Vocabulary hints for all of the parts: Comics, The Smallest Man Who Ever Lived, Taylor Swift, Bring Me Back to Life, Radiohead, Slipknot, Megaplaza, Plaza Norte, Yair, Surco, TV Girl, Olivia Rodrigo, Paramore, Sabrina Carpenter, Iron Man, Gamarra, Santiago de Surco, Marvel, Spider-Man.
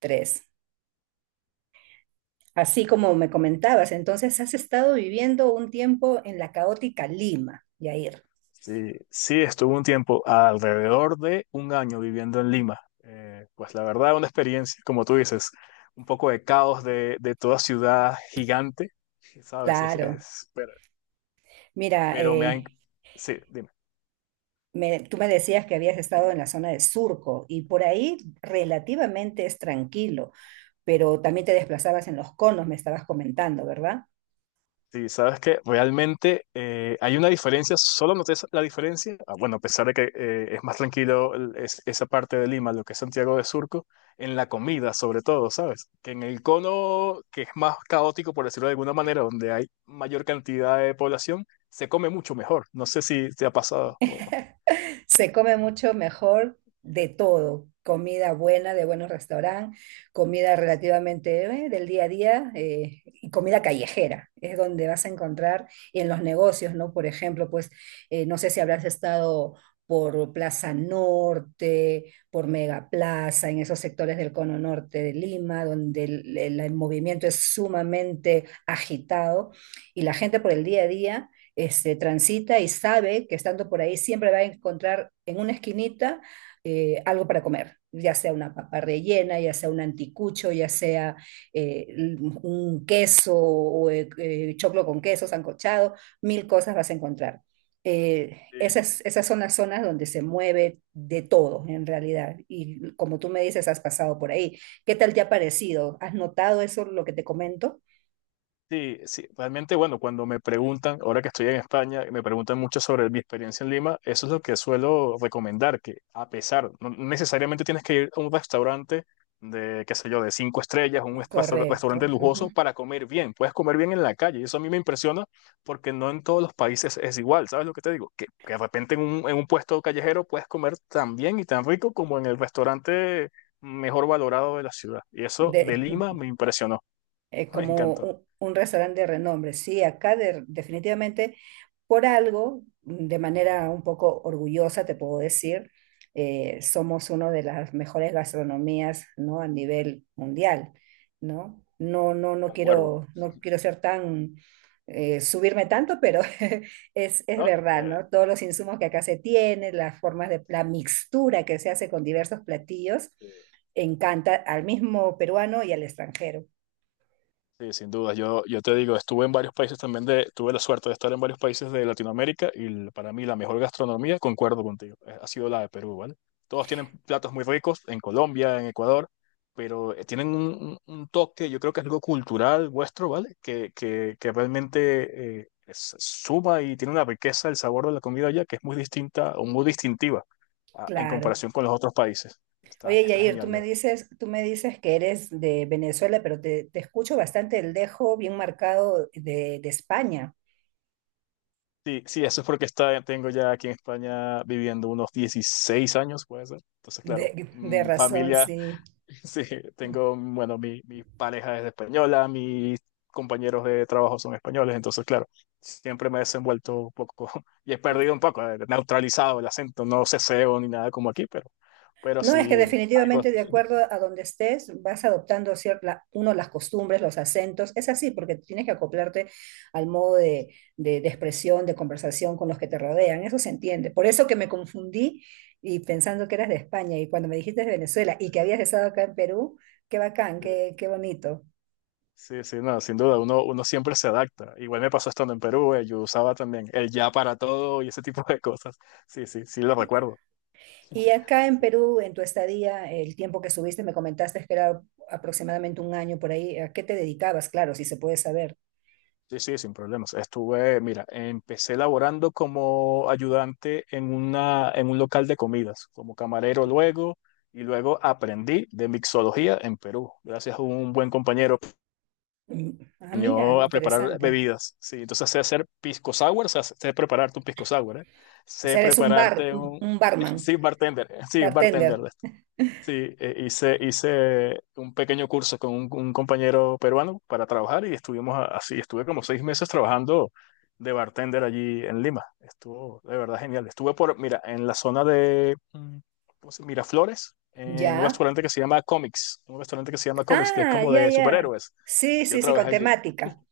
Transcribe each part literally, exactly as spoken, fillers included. Tres. Así como me comentabas, entonces has estado viviendo un tiempo en la caótica Lima, Yair. Sí, sí, estuve un tiempo, alrededor de un año viviendo en Lima. Eh, pues la verdad, una experiencia, como tú dices, un poco de caos de, de toda ciudad gigante, ¿sabes? Es, Claro. es- pero, Mira, pero me han... eh, Sí, dime. me- tú me decías que habías estado en la zona de Surco y por ahí relativamente es tranquilo, pero también te desplazabas en los conos, me estabas comentando, ¿verdad? Sí, sabes que realmente eh, hay una diferencia, solo noté esa- la diferencia, ah, bueno, a pesar de que eh, es más tranquilo el- es- esa parte de Lima, lo que es Santiago de Surco, en la comida sobre todo, ¿sabes? Que en el cono, que es más caótico, por decirlo de alguna manera, donde hay mayor cantidad de población, se come mucho mejor. No sé si te ha pasado. Se come mucho mejor de todo, comida buena, de buenos restaurantes, comida relativamente eh, del día a día eh, y comida callejera, es donde vas a encontrar y en los negocios, ¿no? Por ejemplo, pues eh, no sé si habrás estado por Plaza Norte, por Megaplaza, en esos sectores del cono norte de Lima, donde el, el- el movimiento es sumamente agitado y la gente por el día a día este, transita y sabe que estando por ahí siempre va a encontrar en una esquinita eh, algo para comer, ya sea una papa rellena, ya sea un anticucho, ya sea eh, un queso o eh, eh, choclo con queso, sancochado, mil cosas vas a encontrar. Eh, esas, esas son las zonas donde se mueve de todo en realidad. Y como tú me dices, has pasado por ahí. ¿Qué tal te ha parecido? ¿Has notado eso, lo que te comento? Sí, sí, realmente, bueno, cuando me preguntan, ahora que estoy en España, me preguntan mucho sobre mi experiencia en Lima, eso es lo que suelo recomendar, que a pesar, no necesariamente tienes que ir a un restaurante de, qué sé yo, de cinco estrellas, un restaur- Correcto. restaurante Ujú. lujoso para comer bien, puedes comer bien en la calle, y eso a mí me impresiona porque no en todos los países es igual, ¿sabes lo que te digo? Que, que de repente en un, en un puesto callejero puedes comer tan bien y tan rico como en el restaurante mejor valorado de la ciudad, y eso De, de Lima me impresionó, eh, me como encantó, un, un restaurante de renombre. Sí, acá de- definitivamente por algo, mm, de manera un poco orgullosa, te puedo decir, eh, somos una de las mejores gastronomías, ¿no? A nivel mundial, ¿no? No, no, no concuerdo. quiero, no quiero ser tan, eh, subirme tanto, pero es, es No, verdad, eh, ¿no? Todos los insumos que acá se tienen, las formas de, la mixtura que se hace con diversos platillos, sí, encanta al mismo peruano y al extranjero. sí, sin duda. Yo, yo te digo, estuve en varios países también de, tuve la suerte de estar en varios países de Latinoamérica y l- para mí la mejor gastronomía, concuerdo contigo, eh, ha sido la de Perú, ¿vale? Todos tienen platos muy ricos en Colombia, en Ecuador, pero eh, tienen un, un- un toque, yo creo que es algo cultural vuestro, ¿vale? Que, que, que realmente eh, es- suma y tiene una riqueza el sabor de la comida allá que es muy distinta o muy distintiva a- en Claro. comparación con los otros países. Está, Oye, está Yair, tú me genial. dices, tú me dices que eres de Venezuela, pero te, te escucho bastante el dejo bien marcado de, de España. Sí, sí, eso es porque está, tengo ya aquí en España viviendo unos dieciséis años, puede ser. Entonces, claro, De, de mm, razón, familia. sí. Sí, tengo, bueno, mi, mi pareja es española, mis compañeros de trabajo son españoles, entonces, claro, siempre me he desenvuelto un poco y he perdido un poco, eh, neutralizado el acento, no ceseo ni nada como aquí, pero, pero No, es que sí, algo. definitivamente de acuerdo a donde estés, vas adoptando cierta, uno las costumbres, los acentos. Es así, porque tienes que acoplarte al modo de, de- de expresión, de conversación con los que te rodean. Eso se entiende. Por eso que me confundí y pensando que eras de España y cuando me dijiste de Venezuela y que habías estado acá en Perú, qué bacán, Sí, qué, qué bonito. sí, sí, no, sin duda, uno, uno siempre se adapta. Igual me pasó estando en Perú, eh, yo usaba también el ya para todo y ese tipo de cosas. Sí, sí, sí, lo recuerdo. Y acá en Perú, en tu estadía, el tiempo que subiste, me comentaste que era aproximadamente un año por ahí. ¿A qué te dedicabas? Claro, si se puede saber. Sí, sí, sin problemas. Estuve, mira, empecé laborando como ayudante en una, en un local de comidas, como camarero luego, y luego aprendí de mixología en Perú, gracias a un buen compañero que Mm. Ah, me mira, enseñó a preparar interesante. bebidas. Sí, entonces sé hacer pisco sour, sé, sé prepararte un pisco sour, ¿eh? O Sé sea, eres un bar, prepararte un un... un barman, Sí, bartender, sí, bartender. bartender. Sí, eh, hice, hice un pequeño curso con un, un compañero peruano para trabajar y estuvimos a- así, estuve como seis meses trabajando de bartender allí en Lima. Estuvo de verdad genial. Estuve por, mira, en la zona de mm, ¿cómo se- Miraflores, en un Ya. restaurante que se llama Comics, un restaurante que se llama Comics, que es Ah, como ya, de ya. superhéroes. Sí, Yo sí, sí, con trabajé allí. temática.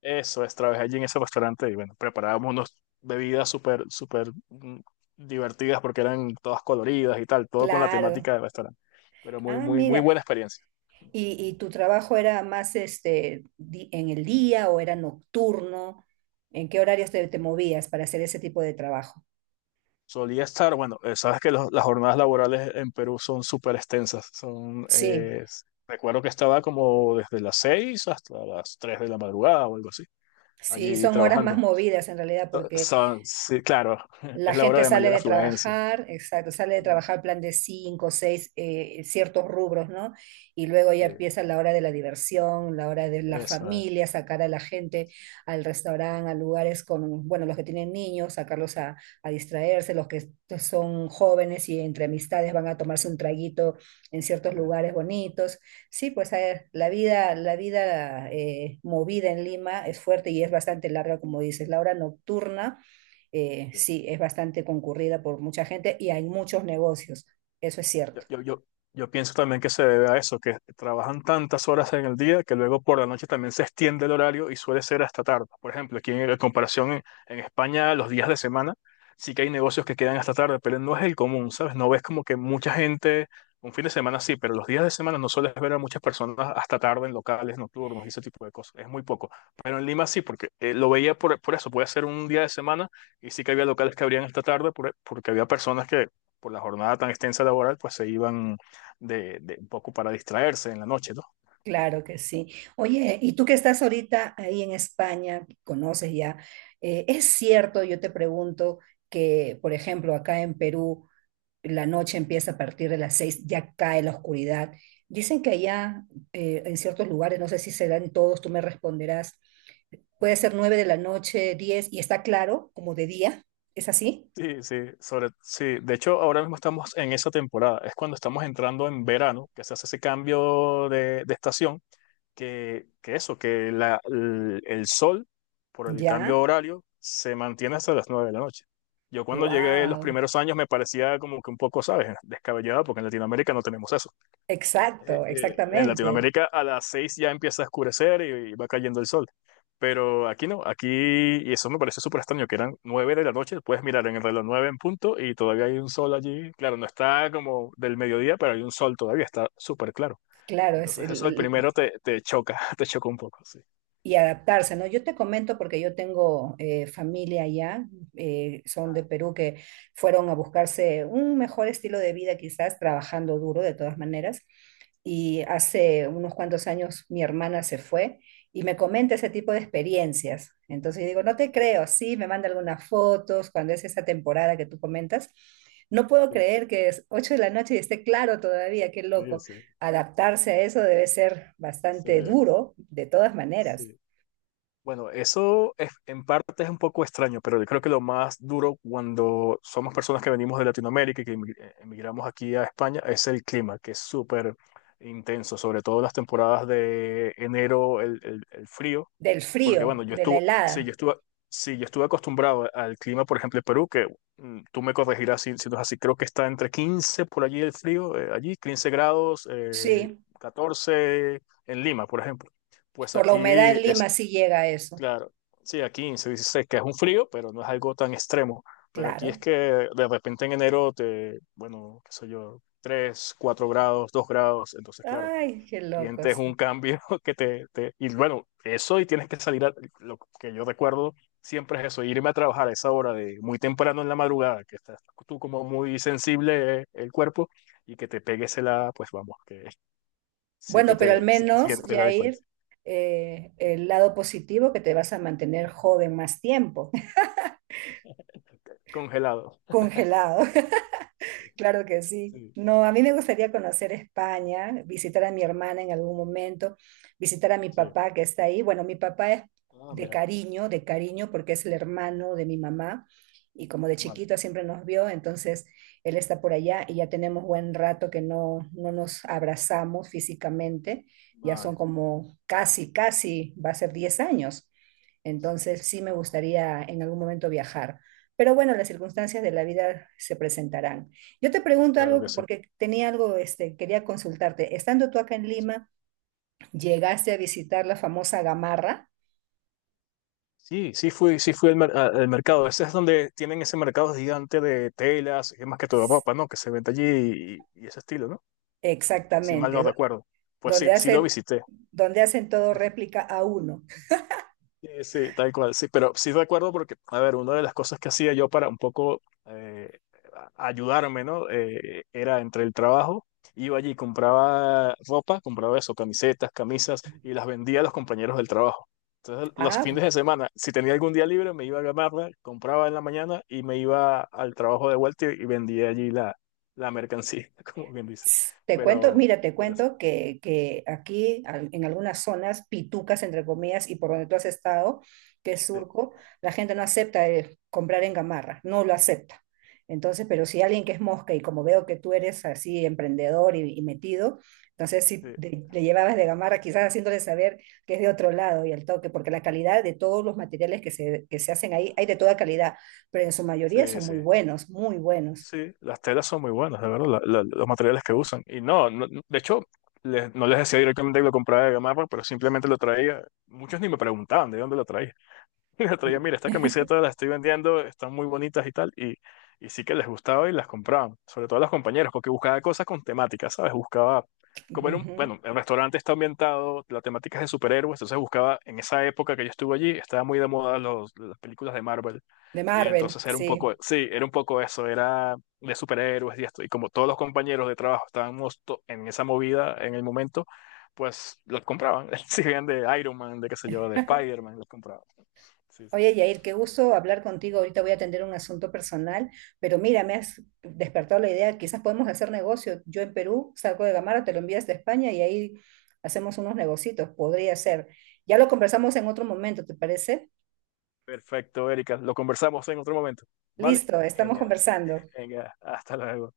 Eso es, trabajé allí en ese restaurante y bueno, preparábamos unas bebidas súper, súper mm, divertidas porque eran todas coloridas y tal, todo con la Claro. temática del restaurante. Pero muy, Ah, muy, muy mira. buena experiencia. ¿Y, y tu trabajo era más este di- en el día o era nocturno? ¿En qué horarios te, te movías para hacer ese tipo de trabajo? Solía estar, bueno, eh, sabes que los- las jornadas laborales en Perú son súper extensas. Son, Sí. eh, s- recuerdo que estaba como desde las seis hasta las tres de la madrugada o algo así, Sí, allí son horas más trabajando. movidas en realidad, porque Son, sí, claro, la es la hora gente de sale mayor de afluencia. trabajar, exacto, sale de Mm. trabajar plan de cinco, seis, eh, ciertos rubros, ¿no? Y luego ya Sí, empieza la hora de la diversión, la hora de la eso es. familia, sacar a la gente al restaurante, a lugares con, bueno, los que tienen niños, sacarlos a, a distraerse, los que son jóvenes y entre amistades van a tomarse un traguito en ciertos Sí, lugares bonitos. Sí, pues eh, la vida, la vida eh, movida en Lima es fuerte y es bastante larga, como dices, la hora nocturna eh, sí. sí, es bastante concurrida por mucha gente y hay muchos negocios, eso es Yo, cierto. yo, yo, yo pienso también que se debe a eso, que trabajan tantas horas en el día que luego por la noche también se extiende el horario y suele ser hasta tarde. Por ejemplo, aquí en, en comparación en, en España, los días de semana sí que hay negocios que quedan hasta tarde, pero no es el común, ¿sabes? No ves como que mucha gente, un fin de semana sí, pero los días de semana no sueles ver a muchas personas hasta tarde en locales nocturnos y ese tipo de cosas. Es muy poco. Pero en Lima sí, porque eh, lo veía por, por eso, puede ser un día de semana y sí que había locales que abrían hasta tarde por- porque había personas que por la jornada tan extensa laboral, pues se iban de, de un poco para distraerse en la noche, ¿no? Claro que sí. Oye, y tú que estás ahorita ahí en España, conoces ya, eh, ¿es cierto, yo te pregunto, que, por ejemplo, acá en Perú, la noche empieza a partir de las seis, ya cae la oscuridad? Dicen que allá, eh, en ciertos lugares, no sé si se dan todos, tú me responderás, puede ser nueve de la noche, diez, y está claro, como de día, ¿es así? Sí, sí, sobre, sí, de hecho ahora mismo estamos en esa temporada, es cuando estamos entrando en verano, que se hace ese cambio de, de estación, que, que eso, que la, el, el sol, por el cambio Ya, horario, se mantiene hasta las nueve de la noche. Yo cuando llegué los wow. primeros años me parecía como que un poco, ¿sabes? Descabellado, porque en Latinoamérica no tenemos eso. Exacto, eh, eh, en exactamente. Latinoamérica a las seis ya empieza a oscurecer y, y va cayendo el sol. Pero aquí no, aquí, y eso me parece súper extraño, que eran nueve de la noche, puedes mirar en el reloj nueve en punto y todavía hay un sol allí. Claro, no está como del mediodía, pero hay un sol todavía, está súper claro. Claro, es Entonces eso el el- primero te, te choca, te choca un poco, sí. y adaptarse, ¿no? Yo te comento porque yo tengo eh, familia allá, eh, son de Perú que fueron a buscarse un mejor estilo de vida, quizás trabajando duro de todas maneras, y hace unos cuantos años mi hermana se fue y me comenta ese tipo de experiencias. Entonces yo digo, no te creo, sí, me manda algunas fotos cuando es esa temporada que tú comentas. No puedo Sí, creer que es ocho de la noche y esté claro todavía, qué sí, loco. sí. Adaptarse a eso debe ser Sí, bastante duro, de todas maneras. sí. Bueno, eso es, en parte es un poco extraño, pero yo creo que lo más duro cuando somos personas que venimos de Latinoamérica y que emi- eh, emigramos aquí a España es el clima, que es súper intenso, sobre todo en las temporadas de enero, el, el- el frío, Del porque bueno, frío, yo de la estuve, sí, yo helada, estuve, sí, yo estuve acostumbrado al clima, por ejemplo, en Perú, que mm, tú me corregirás si, si no es así, creo que está entre quince por allí el frío, eh, allí quince grados, eh, sí. catorce en Lima, por ejemplo. Pues Por la aquí humedad en Lima es, sí llega a eso, claro, sí, aquí se dice que es un frío, pero no es algo tan extremo. Pero aquí es claro. que de repente en enero te, bueno, qué sé yo, tres, cuatro grados, dos grados, entonces claro, Ay, qué sientes locos. un cambio que te, te- y bueno, eso y tienes que salir, a- lo que yo recuerdo siempre es eso, irme a trabajar a esa hora de muy temprano en la madrugada, que estás tú como muy sensible eh, el cuerpo y que te pegues la, pues vamos, que sí que Bueno, pero al te sí- menos, sientes la Jair, diferencia. eh, Sí. el lado positivo que te vas a mantener joven más tiempo, Congelado. congelado. Claro que sí. Sí, No, a mí me gustaría conocer España, visitar a mi hermana en algún momento, visitar a mi sí. papá que está ahí. Bueno, mi papá es Ah, de mira. cariño, de cariño porque es el hermano de mi mamá y como de Vale, chiquito siempre nos vio, entonces él está por allá y ya tenemos buen rato que no, no nos abrazamos físicamente. Ya son vale. como casi, casi, va a ser diez años. Entonces sí me Wow. gustaría en algún momento viajar. Pero bueno, las circunstancias de la vida se presentarán. Yo te pregunto Claro algo que que- sí. porque tenía algo, este, quería consultarte. Estando tú acá en Lima, llegaste a visitar la famosa Gamarra, Sí, sí fui, sí fui al, mer- a- al mercado. Ese es donde tienen ese mercado gigante de telas, es más que todo ropa, ¿no? Que se vende allí y, y ese estilo, ¿no? Si mal no exactamente, do- recuerdo. Pues sí, donde sí lo hace, visité. donde hacen todo réplica a uno. Sí, sí, tal cual, sí, pero sí recuerdo porque, a ver, una de las cosas que hacía yo para un poco eh, a- ayudarme, ¿no? Eh, era entre el trabajo, iba allí, compraba ropa, compraba eso, camisetas, camisas, y las vendía a los compañeros del trabajo. Entonces, los Ah, fines de semana, si tenía algún día libre, me iba a ganarla, compraba en la mañana y me iba al trabajo de vuelta y, y vendía allí la, la mercancía, como bien dice. te cuento, Pero, mira, te pero sí, cuento que, que aquí al- en algunas zonas, pitucas entre comillas, y por donde tú has estado, que es sí, Surco, la gente no acepta eh, comprar en Gamarra, no lo acepta. Entonces, pero si alguien que es mosca y como veo que tú eres así emprendedor y, y metido, entonces si sí, te- le llevabas de Gamarra, quizás haciéndole saber que es de otro lado y al toque, porque la calidad de todos los materiales que se, que se hacen ahí, hay de toda calidad, pero en su mayoría sí. son Sí. muy buenos, muy buenos. Sí, las telas son muy buenas, de verdad, la- la- los materiales que usan. Y no, no- de hecho, les- no les decía directamente que lo compraba de Gamarra, pero simplemente lo traía. Muchos ni me preguntaban de dónde lo traía. Y el otro día, mira, esta camiseta la estoy vendiendo, están muy bonitas y tal, y, y sí que les gustaba y las compraban, sobre todo a los compañeros, porque buscaba cosas con temática, ¿sabes? Buscaba, como en un, Ujú. bueno, el restaurante está ambientado, la temática es de superhéroes, entonces buscaba, en esa época que yo estuve allí, estaba muy de moda los, las películas de Marvel, De y Marvel, entonces era un sí. poco, sí, era un poco eso, era de superhéroes y esto, y como todos los compañeros de trabajo estábamos to- en esa movida en el momento, pues los compraban, si bien de Iron Man, de qué sé yo, de Spider-Man, los compraban. Sí, sí. Oye, Yair, qué gusto hablar contigo. Ahorita voy a atender un asunto personal, pero mira, me has despertado la idea, quizás podemos hacer negocio. Yo en Perú salgo de Gamara, te lo envías de España y ahí hacemos unos negocitos, podría ser. Ya lo conversamos en otro momento, ¿te parece? Perfecto, Erika. Lo conversamos en otro momento. ¿Vale? Listo, estamos Genial. conversando. Venga, hasta luego.